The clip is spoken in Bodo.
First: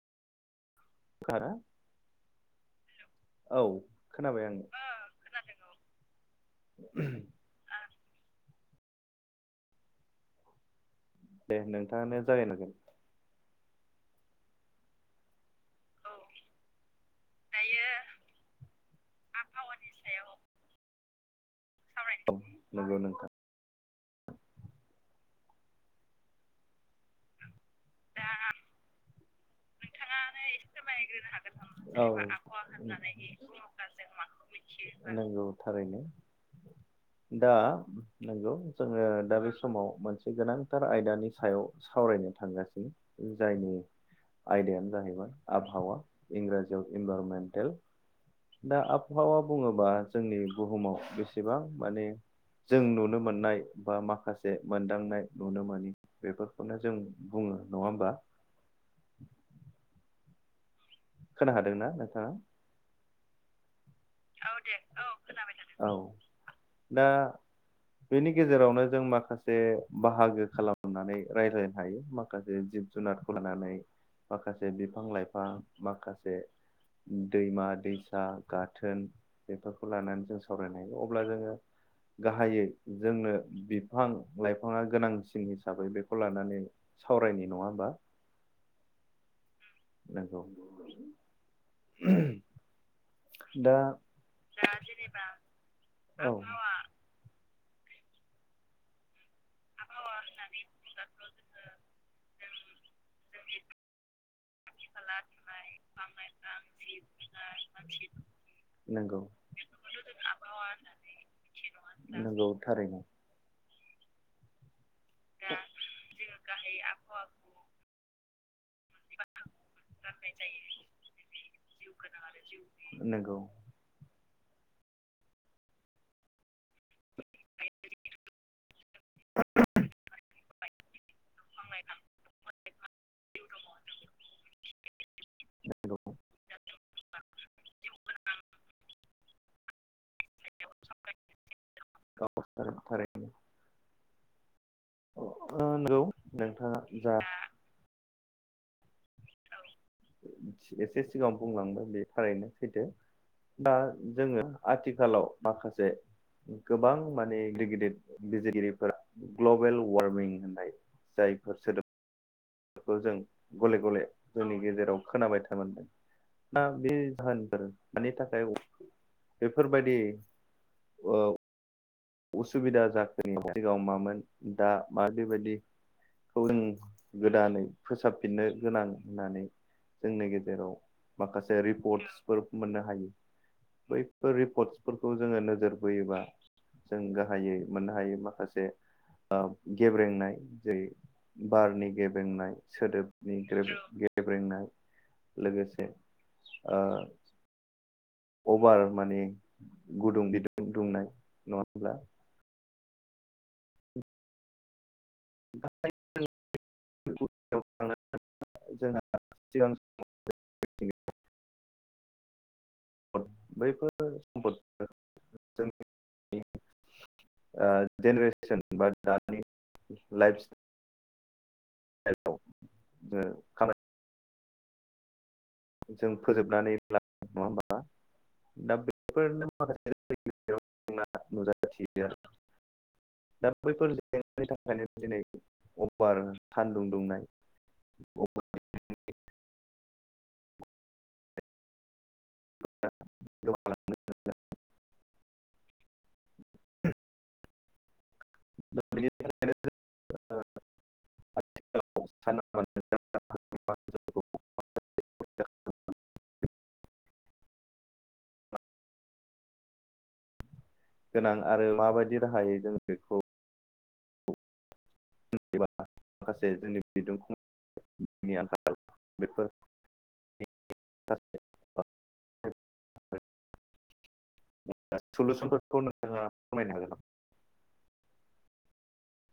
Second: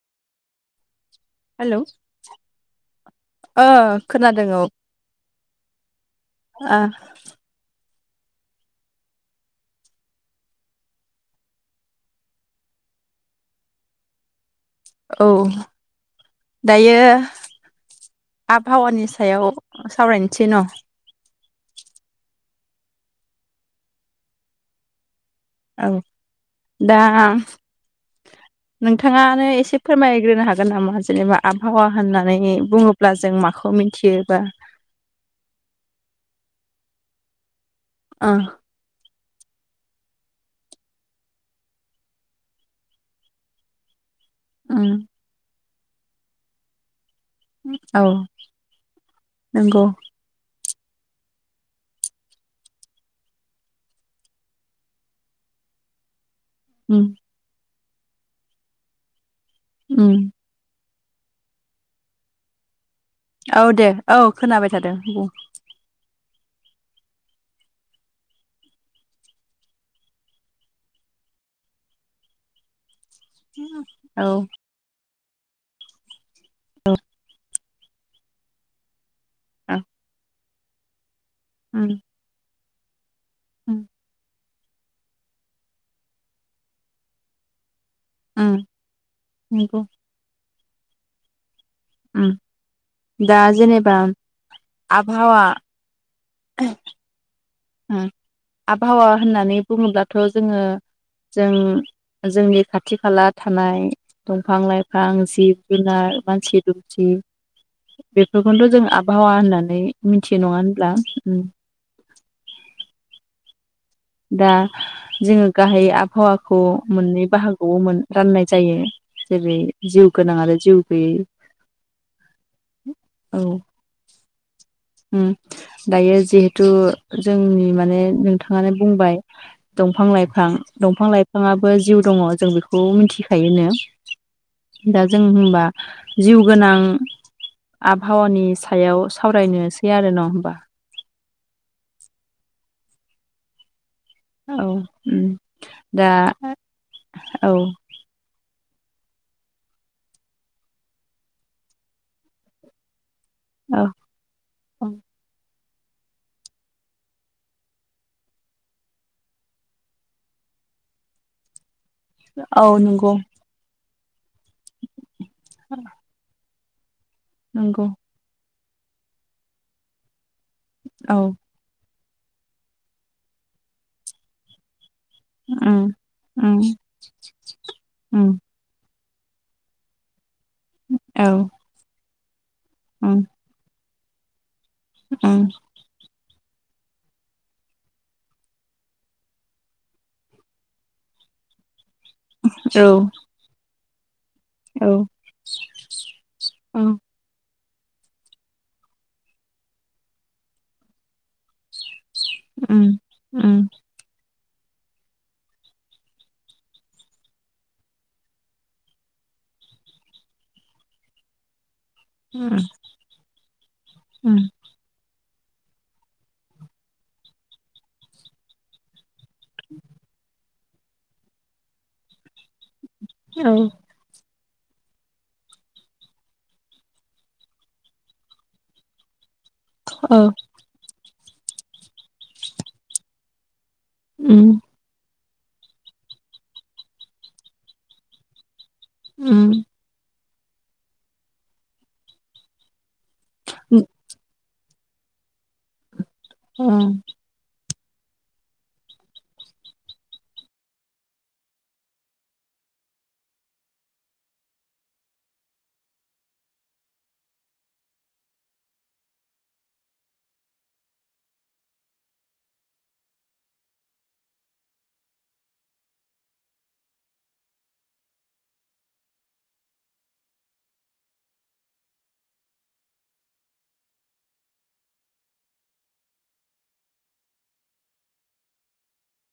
खोनादोंना हेलौ औ ओ खोनाबाय खोनादों औ आङो ओ दे नोंथाङानो जागायनांगोन औ दायो आबहावानि सायाव सावरायनोसै न नोंगौ नोंथां औ दा नोंथाङानो एसे फोरमायग्रोनो हागोन नामा जेनेबा आबहावा होननानै बुंङोब्ला जों माखौ मिथियोबा मिथियो? नंगौ थारैनो दा ओ नंगौ जोंङो दा बे समाव मोनसे गोनांथार आयदानि सायाव सावरायनो थांगासिनो। जायनि उम आयदायानो जाहैबाय आबहावा। इंराजियाव इनभारनमेन्टेल। औ दा आबहावा नंगौ बुङोबा जोंनि बुहुमाव बेसेबां माने जों नुनो मोननाय बा माखासे मोनदांनाय नुनो मोनी बेफोर खौनो जों उम बुङो नङा होमबा। उम। खोना हादोंना नोंथाङा? औ दे औ खोनाबाय थादों बुं। औ दा बेनि गेजेरावनो जों माखासे बाहागो खालामनानै रायज्लायनो हायो। माखासे जिब जुनादखौ लानानै, औ माखासे बिफां लाइफां, माखासे दैमा दैसा गाथोन औ बेफोरखौ लानानै जों सावरायनो हायो। अब्ला जोङो उम गाहायै जोंनो उम बिफां लाइफाङा गोनांसिन हिसाबै बेखौ लानानै सावरायनि नङा होमबा। उम, नंगौ। नंगौ उम, दा जेनेबा आबहावा औ। उम। आबहावा होननानै बुङोब्लाथ' जोङो जों जोंनि खाथि खाला थानाय दंफां लाइफां जिब जुनार मानसि दुमसि बेफोरखौनोथ' जों नंगौ आबहावा होननानै मिथियो नङा होनब्ला। उम। नंगौ थारैनो। दा जोङो गाहायै आबहावाखौ मोननै बाहागोआवमोन राननाय जायो। जेरै जिउ गोनाङा आरो जिउ गैयै। नोंगौ। औ उम, दायो जिहेथु जोंनि माने नोंथाङानो बुंबाय, दंफां लाइफां दफां लाइफां बिफाङाबो जिउ दङ जों बेखौ मिथिखायोनो। दा जों होनबा जिउ गोनां आबहावानि सायाव सावरायनोसै आरो न होमबा। [unintelligible] [inaudible] औ उम नंगौ दा नोंथाङा जा औ। एसे सिगाङाव बुंलांबाय बे थारैनो सैथो। दा औ जोङो आथिखालाव माखासे गोबां माने गिदिर गिदिर बिजिरगिरिफोरा ग्लबेल वार्मिं होननाय जायफोर सोदोब औ नंगौ जों गले गले जोंनि गेजेराव खोनाबाय [unintelligible] दा बे होनफोर नंगौ मानि थाखाय बेफोरबायदि औ। उसुबिदा [unintelligible] सिगाङाव मामोन दा माबैबायदि उम खौ उम गोदानै उम फोसाबफिननो गोनां होननानै जोंनि गेजेराव औ माखासे रिपर्टसफोर मोननो हायो। उम बैफोर रिपर्टसफोरखौ उम जोङो नोजोर बोयोबा जों गाहायै मोननो हायै माखासे ओ गेब्रेंनाय। जेरै बारनि गेब्रेंनाय औ सोदोबनि गेब्रेंनाय औ लोगोसे ओ उम अभार माने गुदुं बिदुं दुंनाय नङा होमब्ला। उम उम। [unintelligible] [inaudible] जोंहा सिगां [unintelligible] उम। बैफोर उम सम्पद जोंनि ओ जेनेरेसन बा दानि लाइफ स्टाइलाव ओ कामाय जों फोजोबनानै ला नङा होमा दा बेफोरनो माखासे औ [unintelligible] बैफोर जेंनानि उम थाखायनो दिनै अफार सान्दुं दुंनाय उम। [inaudible] ओम। [unintelligible] [unintelligible] गोनां आरो माबायदि राहायै जोङो बेखौ माखासे जोंनि बिदुं [unintelligible] [unintelligible] सलुसनफोरखौ नोंथाङा फोरमायनो हागोन नामा?